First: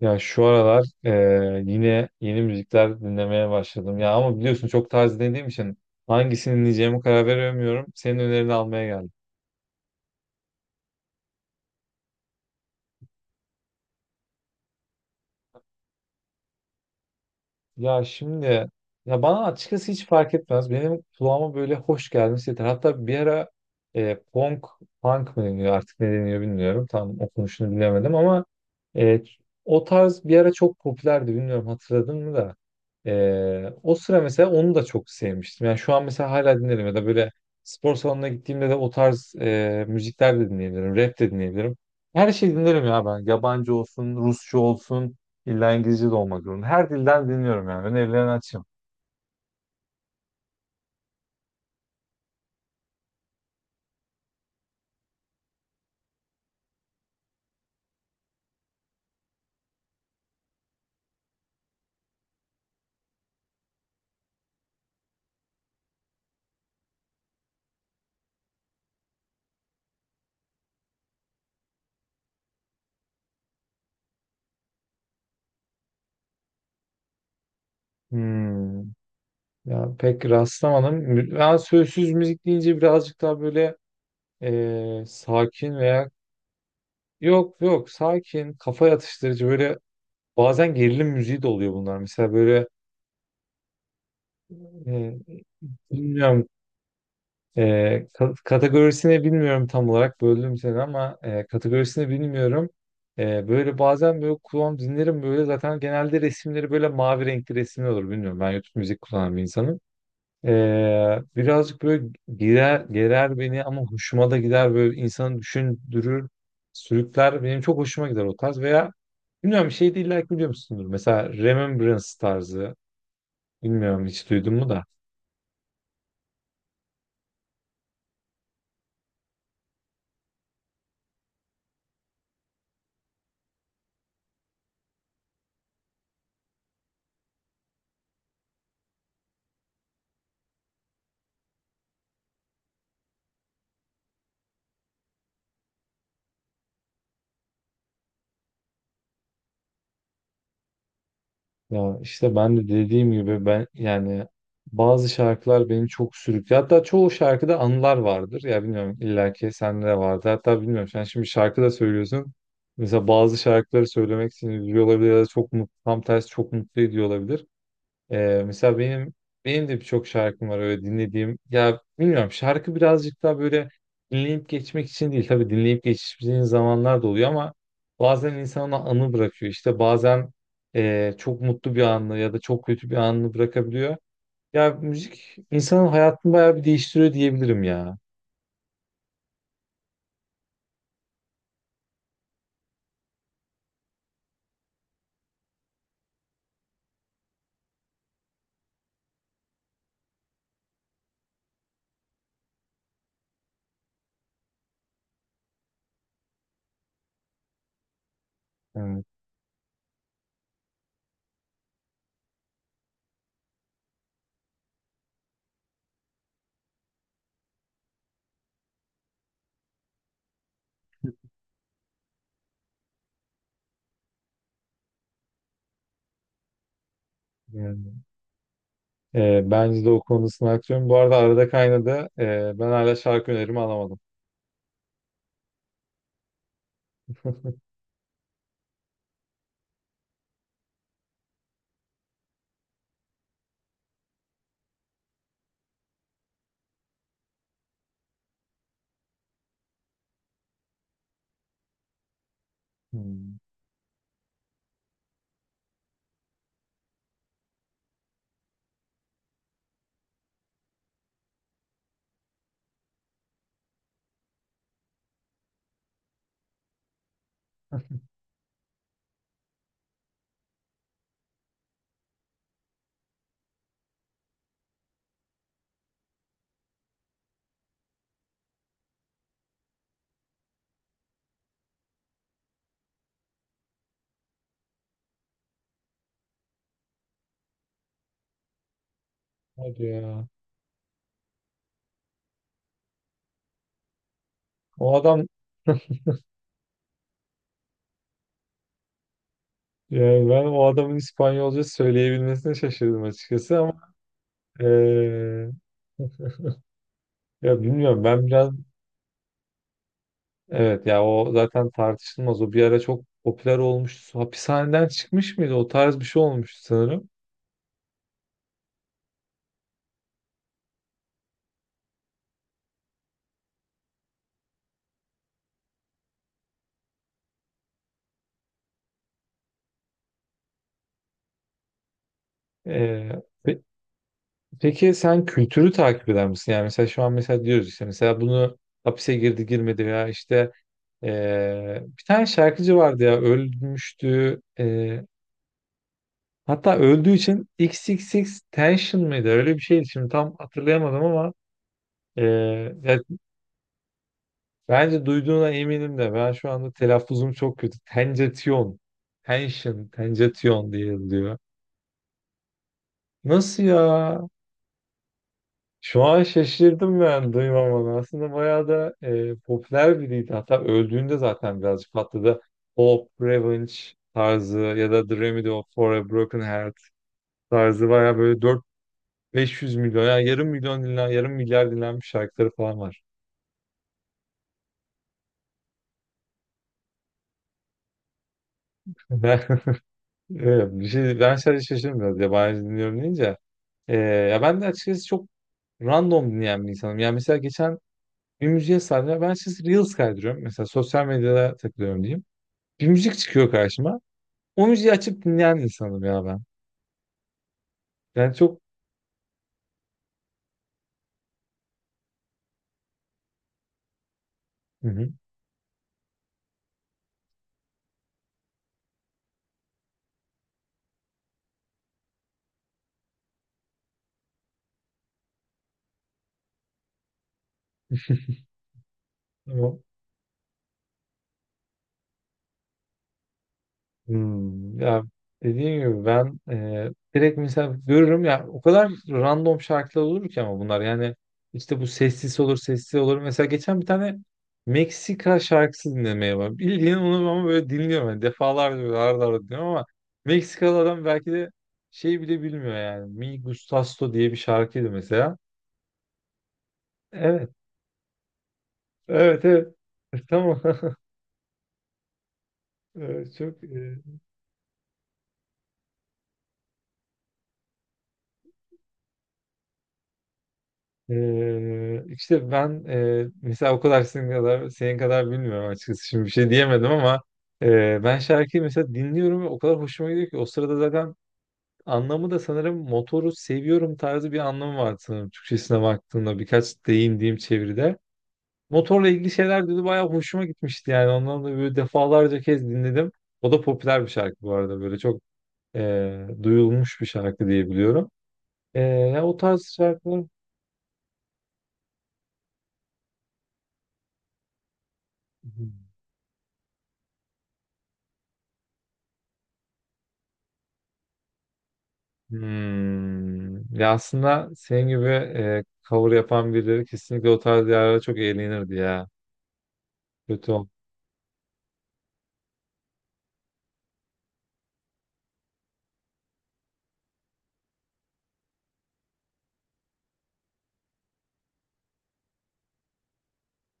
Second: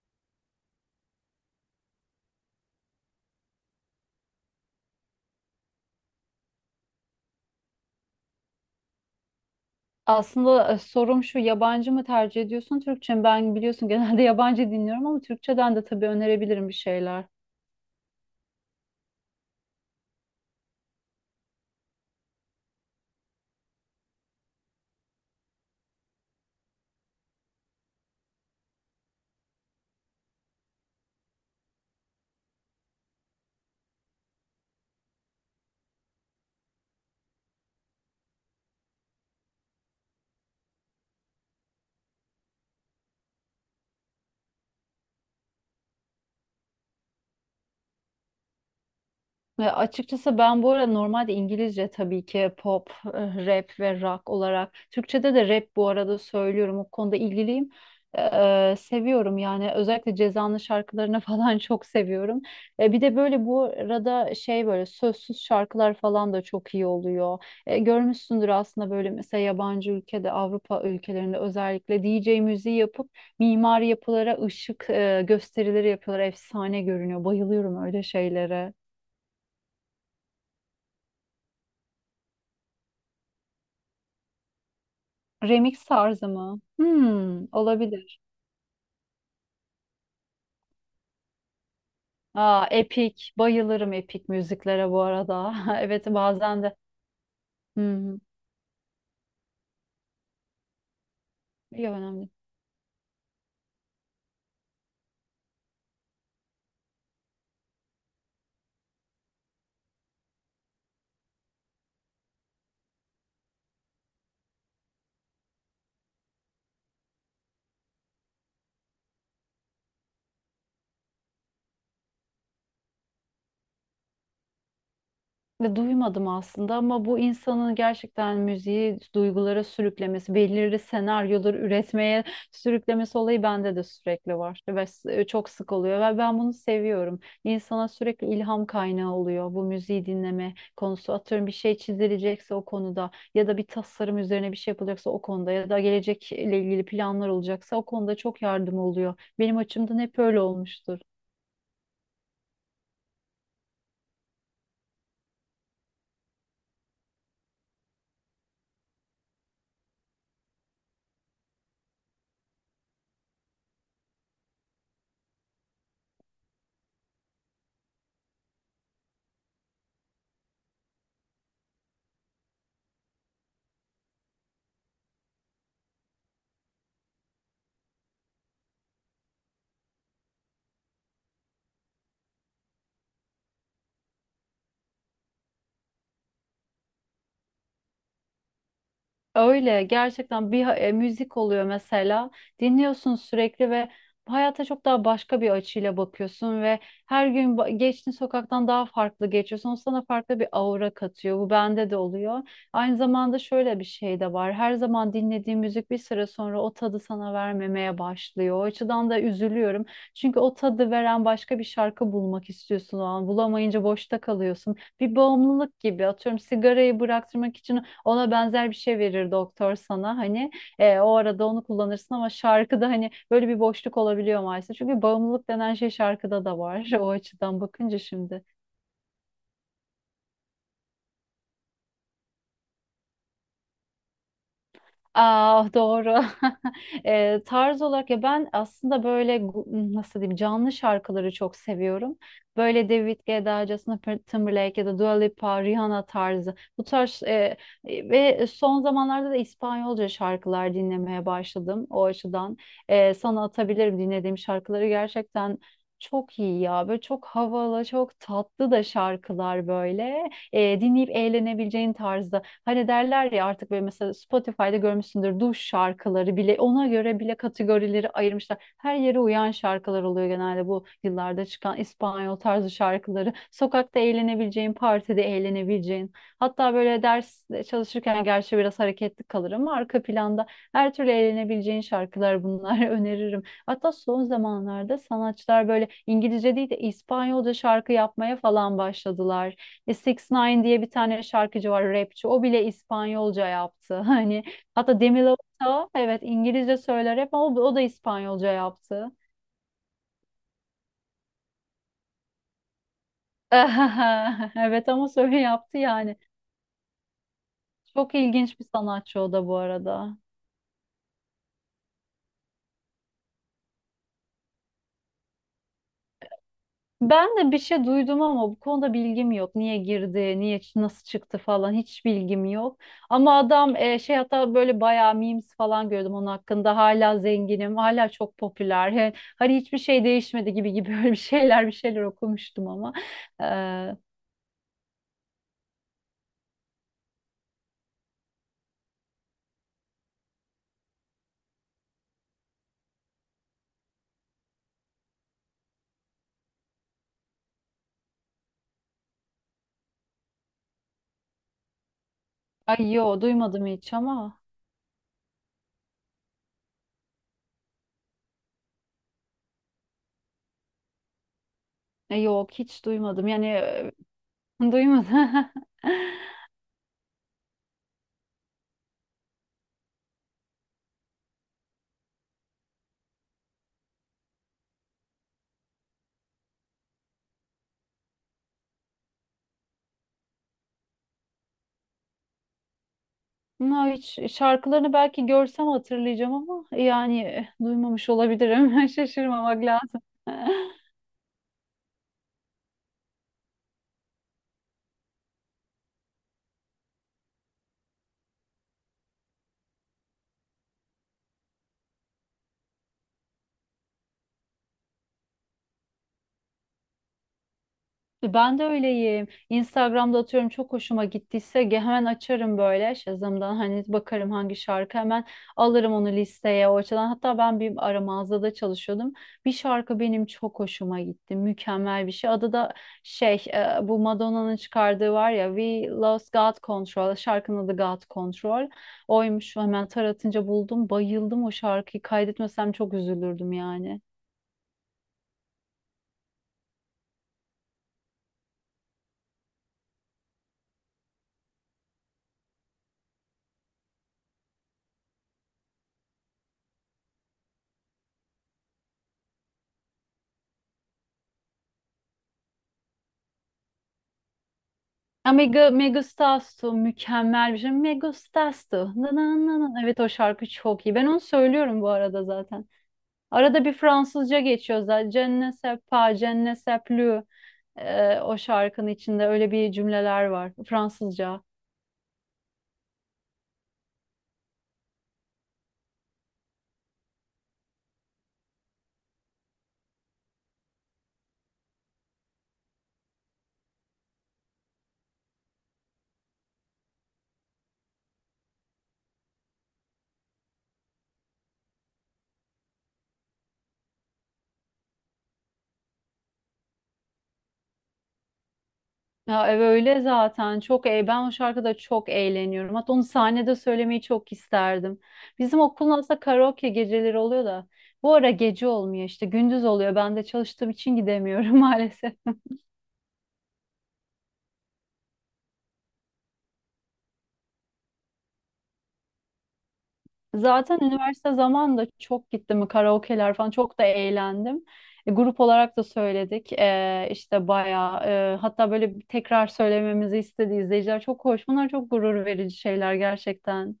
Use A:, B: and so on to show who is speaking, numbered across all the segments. A: Ya şu aralar yine yeni müzikler dinlemeye başladım. Ya ama biliyorsun çok tarz dediğim için hangisini dinleyeceğime karar veremiyorum. Senin önerini almaya geldim.
B: Aslında sorum şu, yabancı mı tercih ediyorsun Türkçe mi? Ben biliyorsun genelde yabancı dinliyorum ama Türkçeden de tabii önerebilirim bir şeyler.
A: Ya şimdi. Ya bana açıkçası hiç fark etmez. Benim kulağıma böyle hoş gelmesi yeter. Hatta bir ara e, punk, punk mı deniyor artık ne deniyor bilmiyorum. Tam okunuşunu bilemedim ama e, o tarz bir ara çok popülerdi. Bilmiyorum hatırladın mı da. O sıra mesela onu da çok sevmiştim. Yani şu an mesela hala dinlerim ya da böyle spor salonuna gittiğimde de o tarz müzikler de dinleyebilirim. Rap de dinleyebilirim. Her şeyi dinlerim ya ben. Yabancı olsun, Rusça olsun. İlla İngilizce de olmak zorunda. Her dilden dinliyorum yani. Önerilerini açayım.
B: Ya açıkçası ben bu arada normalde İngilizce tabii ki pop, rap ve rock olarak. Türkçe'de de rap bu arada söylüyorum. O konuda ilgiliyim. Seviyorum yani, özellikle Ceza'nın şarkılarını falan çok seviyorum. Bir de böyle bu arada şey, böyle sözsüz şarkılar falan da çok iyi oluyor. Görmüşsündür aslında, böyle mesela yabancı ülkede, Avrupa ülkelerinde özellikle DJ müziği yapıp mimari yapılara ışık gösterileri yapıyorlar. Efsane görünüyor. Bayılıyorum öyle şeylere.
A: Hmm. Ya pek rastlamadım. Ben sözsüz müzik deyince birazcık daha böyle sakin
B: Remix
A: veya
B: tarzı mı? Hmm,
A: yok yok
B: olabilir.
A: sakin, kafa yatıştırıcı. Böyle bazen gerilim müziği de oluyor bunlar. Mesela böyle
B: Aa, Epic. Bayılırım Epic müziklere bu
A: eee,
B: arada. Evet,
A: bilmiyorum,
B: bazen de. Hı hı.
A: kategorisini bilmiyorum tam olarak, böldüm seni ama
B: İyi,
A: kategorisini
B: önemli.
A: bilmiyorum. Böyle bazen böyle kulağım, dinlerim böyle, zaten genelde resimleri böyle mavi renkli resimler olur, bilmiyorum, ben YouTube müzik kullanan bir insanım. Birazcık böyle girer, gerer beni ama hoşuma da gider, böyle insanı düşündürür, sürükler. Benim çok hoşuma gider o tarz. Veya bilmiyorum, bir şey değil, like biliyor musundur? Mesela Remembrance tarzı, bilmiyorum hiç duydun mu da.
B: Ve duymadım aslında, ama bu insanın gerçekten müziği duygulara sürüklemesi, belirli senaryoları üretmeye sürüklemesi olayı bende de sürekli var ve çok sık oluyor ve ben bunu seviyorum. İnsana sürekli ilham kaynağı oluyor bu müziği dinleme konusu. Atıyorum, bir şey çizilecekse o konuda, ya da bir tasarım üzerine bir şey yapılacaksa o konuda, ya da gelecekle ilgili planlar olacaksa o konuda çok yardım oluyor. Benim açımdan hep öyle olmuştur.
A: Ya işte ben de dediğim gibi, ben yani bazı şarkılar beni çok sürüklüyor. Hatta çoğu şarkıda anılar vardır. Ya bilmiyorum, illaki sende de vardı. Hatta bilmiyorum, sen şimdi şarkı da söylüyorsun. Mesela bazı şarkıları söylemek seni üzüyor olabilir ya da çok mutlu, tam tersi çok mutlu ediyor olabilir. Mesela benim de birçok şarkım var öyle dinlediğim. Ya bilmiyorum, şarkı birazcık daha böyle dinleyip geçmek için değil. Tabii dinleyip geçtiğin zamanlar da oluyor ama bazen insan ona anı bırakıyor. İşte bazen çok mutlu bir anını ya da çok kötü bir anını bırakabiliyor. Ya müzik insanın hayatını bayağı bir değiştiriyor diyebilirim ya.
B: Öyle gerçekten bir müzik oluyor mesela, dinliyorsun sürekli ve hayata çok daha başka bir açıyla bakıyorsun ve her gün geçtiğin sokaktan daha farklı geçiyorsun. O sana farklı bir aura katıyor. Bu bende de oluyor. Aynı zamanda şöyle bir şey de var. Her zaman dinlediğim müzik bir süre sonra o tadı sana vermemeye başlıyor. O
A: Evet,
B: açıdan da üzülüyorum. Çünkü o tadı veren başka bir şarkı bulmak istiyorsun o an. Bulamayınca boşta kalıyorsun. Bir bağımlılık gibi, atıyorum sigarayı bıraktırmak için ona benzer bir şey verir doktor sana, hani o arada onu kullanırsın, ama şarkıda hani böyle bir boşluk olabiliyor maalesef. Çünkü bağımlılık denen şey şarkıda da var o açıdan
A: yani,
B: bakınca şimdi.
A: bence de o konusunu haklıyorum. Bu arada arada kaynadı. Ben hala şarkı önerimi alamadım.
B: Aa, doğru. Tarz olarak, ya ben aslında böyle nasıl diyeyim, canlı şarkıları çok seviyorum. Böyle David Guetta, Justin Timberlake ya da Dua Lipa, Rihanna tarzı. Bu tarz ve son zamanlarda da İspanyolca şarkılar dinlemeye başladım. O açıdan,
A: Hmm.
B: sana atabilirim dinlediğim şarkıları, gerçekten çok iyi ya. Böyle çok havalı, çok tatlı da şarkılar, böyle dinleyip eğlenebileceğin tarzda. Hani derler ya, artık böyle mesela Spotify'da görmüşsündür, duş şarkıları bile, ona göre bile kategorileri ayırmışlar. Her yere uyan şarkılar oluyor genelde, bu yıllarda çıkan İspanyol tarzı şarkıları. Sokakta eğlenebileceğin, partide eğlenebileceğin. Hatta böyle ders çalışırken, gerçi biraz hareketli kalır ama arka planda her türlü eğlenebileceğin şarkılar bunlar. Öneririm. Hatta son zamanlarda sanatçılar böyle İngilizce değil de İspanyolca şarkı yapmaya falan başladılar.
A: Hadi
B: 6
A: ya.
B: ix diye bir tane şarkıcı var, rapçi. O bile İspanyolca yaptı. Hani
A: O
B: hatta Demi
A: adam.
B: Lovato, evet İngilizce söyler hep ama o da İspanyolca yaptı.
A: Yani ben o adamın İspanyolca söyleyebilmesine şaşırdım açıkçası ama
B: Evet, ama söyle
A: eee,
B: yaptı yani.
A: ya bilmiyorum,
B: Çok
A: ben biraz.
B: ilginç bir sanatçı o da bu arada.
A: Evet ya, o zaten tartışılmaz, o bir ara çok popüler olmuştu. Hapishaneden çıkmış mıydı, o tarz bir şey olmuştu sanırım.
B: Ben de bir şey duydum ama bu konuda bilgim yok. Niye girdi, niye nasıl çıktı falan, hiç bilgim yok. Ama adam, şey, hatta böyle bayağı memes falan gördüm onun hakkında. Hala zenginim, hala çok popüler. Hani hiçbir şey değişmedi gibi gibi, böyle bir şeyler bir şeyler okumuştum ama.
A: Eee, pe-
B: Ee,
A: peki sen kültürü takip eder misin? Yani mesela şu an mesela diyoruz işte, mesela bunu hapise girdi girmedi veya işte bir tane şarkıcı vardı ya, ölmüştü. Hatta öldüğü için, x x x Tension mıydı? Öyle bir şeydi. Şimdi tam hatırlayamadım ama e,
B: Ay
A: ya
B: yo, duymadım hiç ama.
A: bence duyduğuna eminim de, ben şu anda telaffuzum çok kötü. Tenjetion. Tension. Tenjetion diye yazılıyor.
B: Yok, hiç duymadım yani,
A: Nasıl ya?
B: duymadım.
A: Şu an şaşırdım ben duymamana. Aslında bayağı da popüler biriydi. Hatta öldüğünde zaten birazcık patladı. Hope, Revenge tarzı ya da The Remedy of for a Broken Heart tarzı, bayağı böyle 500 milyon, yani yarım milyon dinlen, yarım milyar dinlenmiş şarkıları falan var.
B: No, hiç şarkılarını belki görsem hatırlayacağım ama, yani duymamış olabilirim.
A: Ben,
B: Şaşırmamak lazım.
A: evet, bir şey, ben sadece şaşırdım biraz, yabancı dinliyorum deyince. Ya ben de açıkçası çok random dinleyen bir insanım. Yani mesela geçen bir müziğe sardım. Ben açıkçası Reels kaydırıyorum. Mesela sosyal medyada takılıyorum diyeyim. Bir müzik çıkıyor karşıma. O müziği açıp dinleyen insanım ya ben. Yani
B: Ben
A: çok...
B: de öyleyim. Instagram'da atıyorum, çok hoşuma gittiyse hemen açarım böyle Shazam'dan, hani bakarım hangi
A: Hı
B: şarkı,
A: hı.
B: hemen alırım onu listeye, o açıdan. Hatta ben bir ara mağazada çalışıyordum. Bir şarkı benim çok hoşuma gitti. Mükemmel bir şey. Adı da şey, bu Madonna'nın çıkardığı var ya, We Lost God Control. Şarkının adı God Control. Oymuş,
A: Tamam.
B: hemen taratınca buldum. Bayıldım o şarkıyı. Kaydetmesem çok üzülürdüm yani.
A: Hmm, ya dediğim gibi, ben direkt mesela görürüm ya, o kadar random şarkılar olur ki, ama bunlar yani işte bu sessiz olur sessiz olur, mesela geçen bir tane Meksika şarkısı dinlemeye var bildiğin onu, ama böyle dinliyorum yani, defalarca böyle arada arada dinliyorum. Ama Meksikalı adam belki de şey bile bilmiyor yani, Mi Gustasto diye bir şarkıydı
B: Ya
A: mesela.
B: Megustastu,
A: Evet,
B: mükemmel bir şey. Megustastu. Na na
A: evet,
B: na
A: evet.
B: na. Evet, o şarkı
A: Tamam.
B: çok iyi. Ben onu söylüyorum bu arada zaten.
A: Evet, çok
B: Arada bir Fransızca geçiyor zaten. Je ne sais pas, je ne sais plus. O şarkının içinde öyle bir cümleler var. Fransızca.
A: İşte ben, mesela o kadar, senin kadar bilmiyorum açıkçası, şimdi bir şey diyemedim ama ben şarkıyı mesela dinliyorum ve o kadar hoşuma gidiyor ki, o sırada zaten anlamı da sanırım motoru seviyorum tarzı bir anlamı var sanırım, Türkçesine baktığımda birkaç deyim diyeyim çeviride. Motorla ilgili şeyler dedi, bayağı hoşuma gitmişti yani, ondan da böyle defalarca kez dinledim. O da popüler bir şarkı bu arada, böyle çok duyulmuş bir şarkı diye biliyorum. E, Ya o
B: Ya evet,
A: tarz
B: öyle
A: şarkılar.
B: zaten. Çok ben o şarkıda çok eğleniyorum. Hatta onu sahnede söylemeyi çok isterdim. Bizim okulun aslında karaoke geceleri oluyor da. Bu ara gece olmuyor, işte gündüz oluyor. Ben de çalıştığım için gidemiyorum maalesef.
A: Hmm. Ya aslında senin gibi cover yapan birileri kesinlikle o tarz yerlere çok eğlenirdi ya. Kötü ol.
B: Zaten üniversite zamanında çok gittim karaoke'ler falan, çok da eğlendim. Grup olarak da söyledik, işte bayağı, hatta böyle bir tekrar söylememizi istedi izleyiciler, çok hoş. Bunlar çok gurur verici şeyler gerçekten.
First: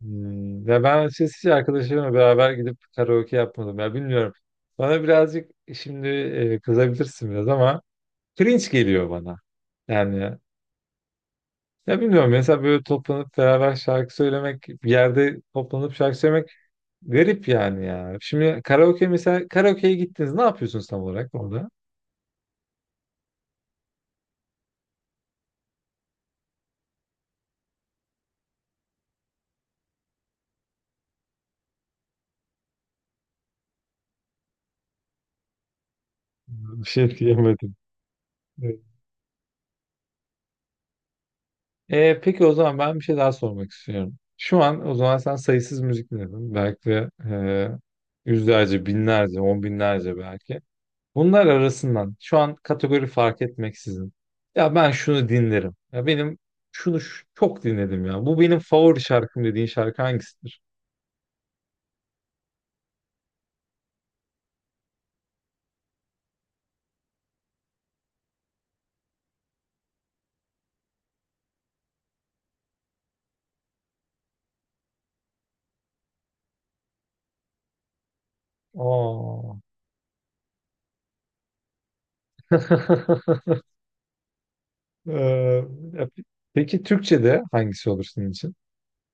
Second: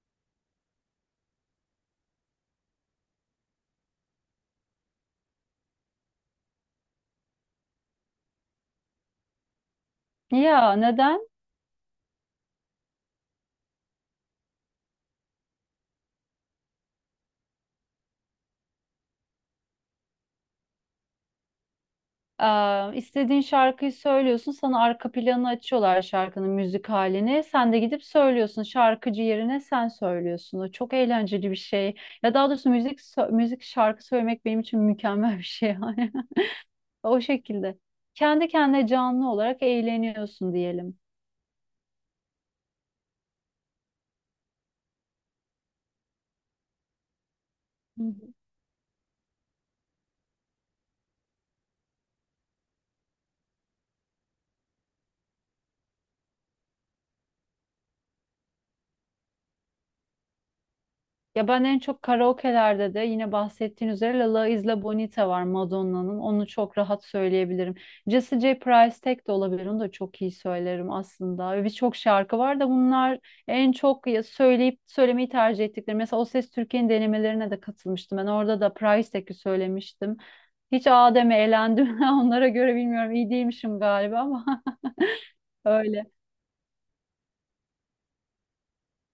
A: Hmm. Ya ben açıkçası hiç arkadaşlarımla beraber gidip karaoke yapmadım ya, bilmiyorum. Bana birazcık şimdi kızabilirsin biraz ama cringe geliyor bana. Yani
B: Ya neden?
A: ya bilmiyorum, mesela böyle toplanıp beraber şarkı söylemek, bir yerde toplanıp şarkı söylemek garip yani ya. Şimdi karaoke, mesela karaoke'ye gittiniz, ne yapıyorsunuz tam olarak orada?
B: İstediğin şarkıyı söylüyorsun, sana arka planı açıyorlar, şarkının müzik halini. Sen de gidip söylüyorsun, şarkıcı yerine sen söylüyorsun. O çok eğlenceli bir şey. Ya daha doğrusu müzik şarkı söylemek benim için mükemmel bir şey.
A: Bir şey
B: O
A: diyemedim.
B: şekilde. Kendi kendine canlı olarak eğleniyorsun diyelim.
A: Peki o zaman ben bir şey daha sormak istiyorum. Şu an o zaman sen sayısız müzik dinledin. Belki de
B: Hı hı.
A: yüzlerce, binlerce, on binlerce belki. Bunlar arasından şu an kategori fark etmeksizin. Ya ben şunu dinlerim. Ya benim şunu çok dinledim ya. Bu benim favori şarkım dediğin şarkı hangisidir?
B: Ya ben en çok karaoke'lerde de, yine bahsettiğin üzere, La La Isla Bonita var Madonna'nın. Onu çok rahat söyleyebilirim. Jesse J. Price tek de olabilir. Onu da çok iyi söylerim aslında. Ve birçok şarkı var da, bunlar en çok söyleyip söylemeyi tercih ettikleri. Mesela O Ses Türkiye'nin denemelerine de katılmıştım. Ben orada da Price Tek'i
A: Aa.
B: söylemiştim. Hiç Adem'e eğlendim. Onlara göre bilmiyorum, iyi değilmişim galiba ama
A: Ya
B: öyle.
A: peki Türkçe'de hangisi olur senin için?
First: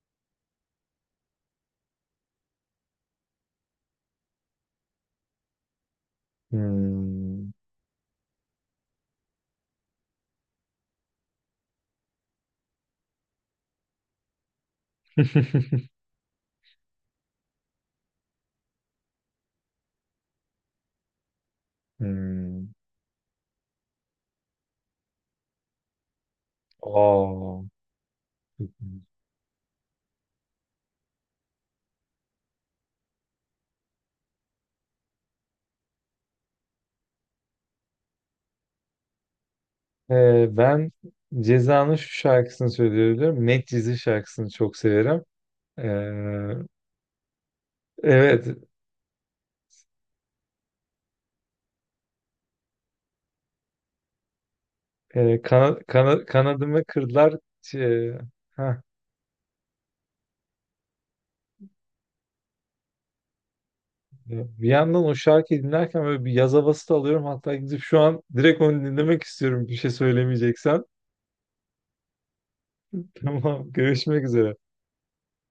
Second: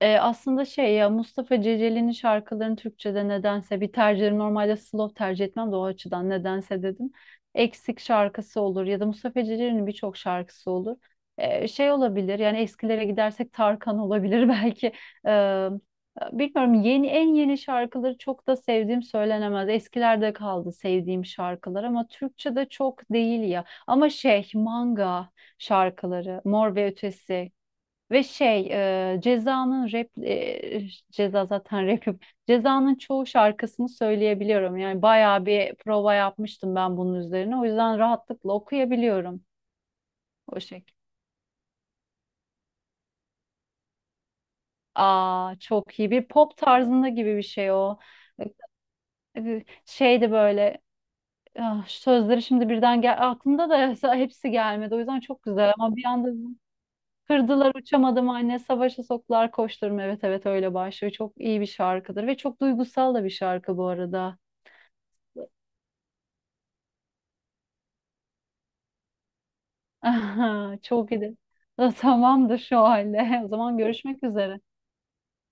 B: Aslında şey, ya Mustafa Ceceli'nin şarkılarını Türkçe'de, nedense bir tercihim, normalde slow tercih etmem de, o açıdan nedense dedim.
A: Hmm.
B: Eksik şarkısı olur ya da, Mustafa Ceceli'nin birçok şarkısı olur. Şey olabilir yani, eskilere gidersek Tarkan olabilir belki. E, Bilmiyorum, yeni en yeni şarkıları çok da sevdiğim söylenemez. Eskilerde kaldı sevdiğim şarkılar, ama
A: Hmm.
B: Türkçe'de çok değil ya. Ama şey, manga şarkıları, Mor ve Ötesi,
A: Aa.
B: ve şey, Ceza'nın rap, Ceza zaten rapim. Ceza'nın çoğu şarkısını söyleyebiliyorum. Yani bayağı bir prova yapmıştım ben bunun üzerine. O yüzden rahatlıkla okuyabiliyorum o
A: Ben
B: şekilde.
A: Ceza'nın şu şarkısını söylüyorum. Medcezir şarkısını çok severim.
B: Aa, çok iyi, bir
A: Ee,
B: pop tarzında gibi bir şey o.
A: evet.
B: Şeydi böyle, sözleri şimdi birden gel aklımda da hepsi gelmedi. O yüzden çok güzel, ama bir anda
A: Kanadımı kırdılar.
B: kırdılar,
A: Ç- e,
B: uçamadım anne,
A: Heh.
B: savaşa soktular, koşturum, evet evet, öyle başlıyor, çok iyi bir şarkıdır ve çok duygusal da bir şarkı bu arada.
A: Bir yandan o şarkıyı dinlerken böyle bir yaz havası da alıyorum. Hatta gidip şu an direkt onu dinlemek istiyorum, bir şey söylemeyeceksen.
B: Çok iyi de. Tamamdır, şu halde o
A: Tamam.
B: zaman
A: Görüşmek
B: görüşmek
A: üzere.
B: üzere.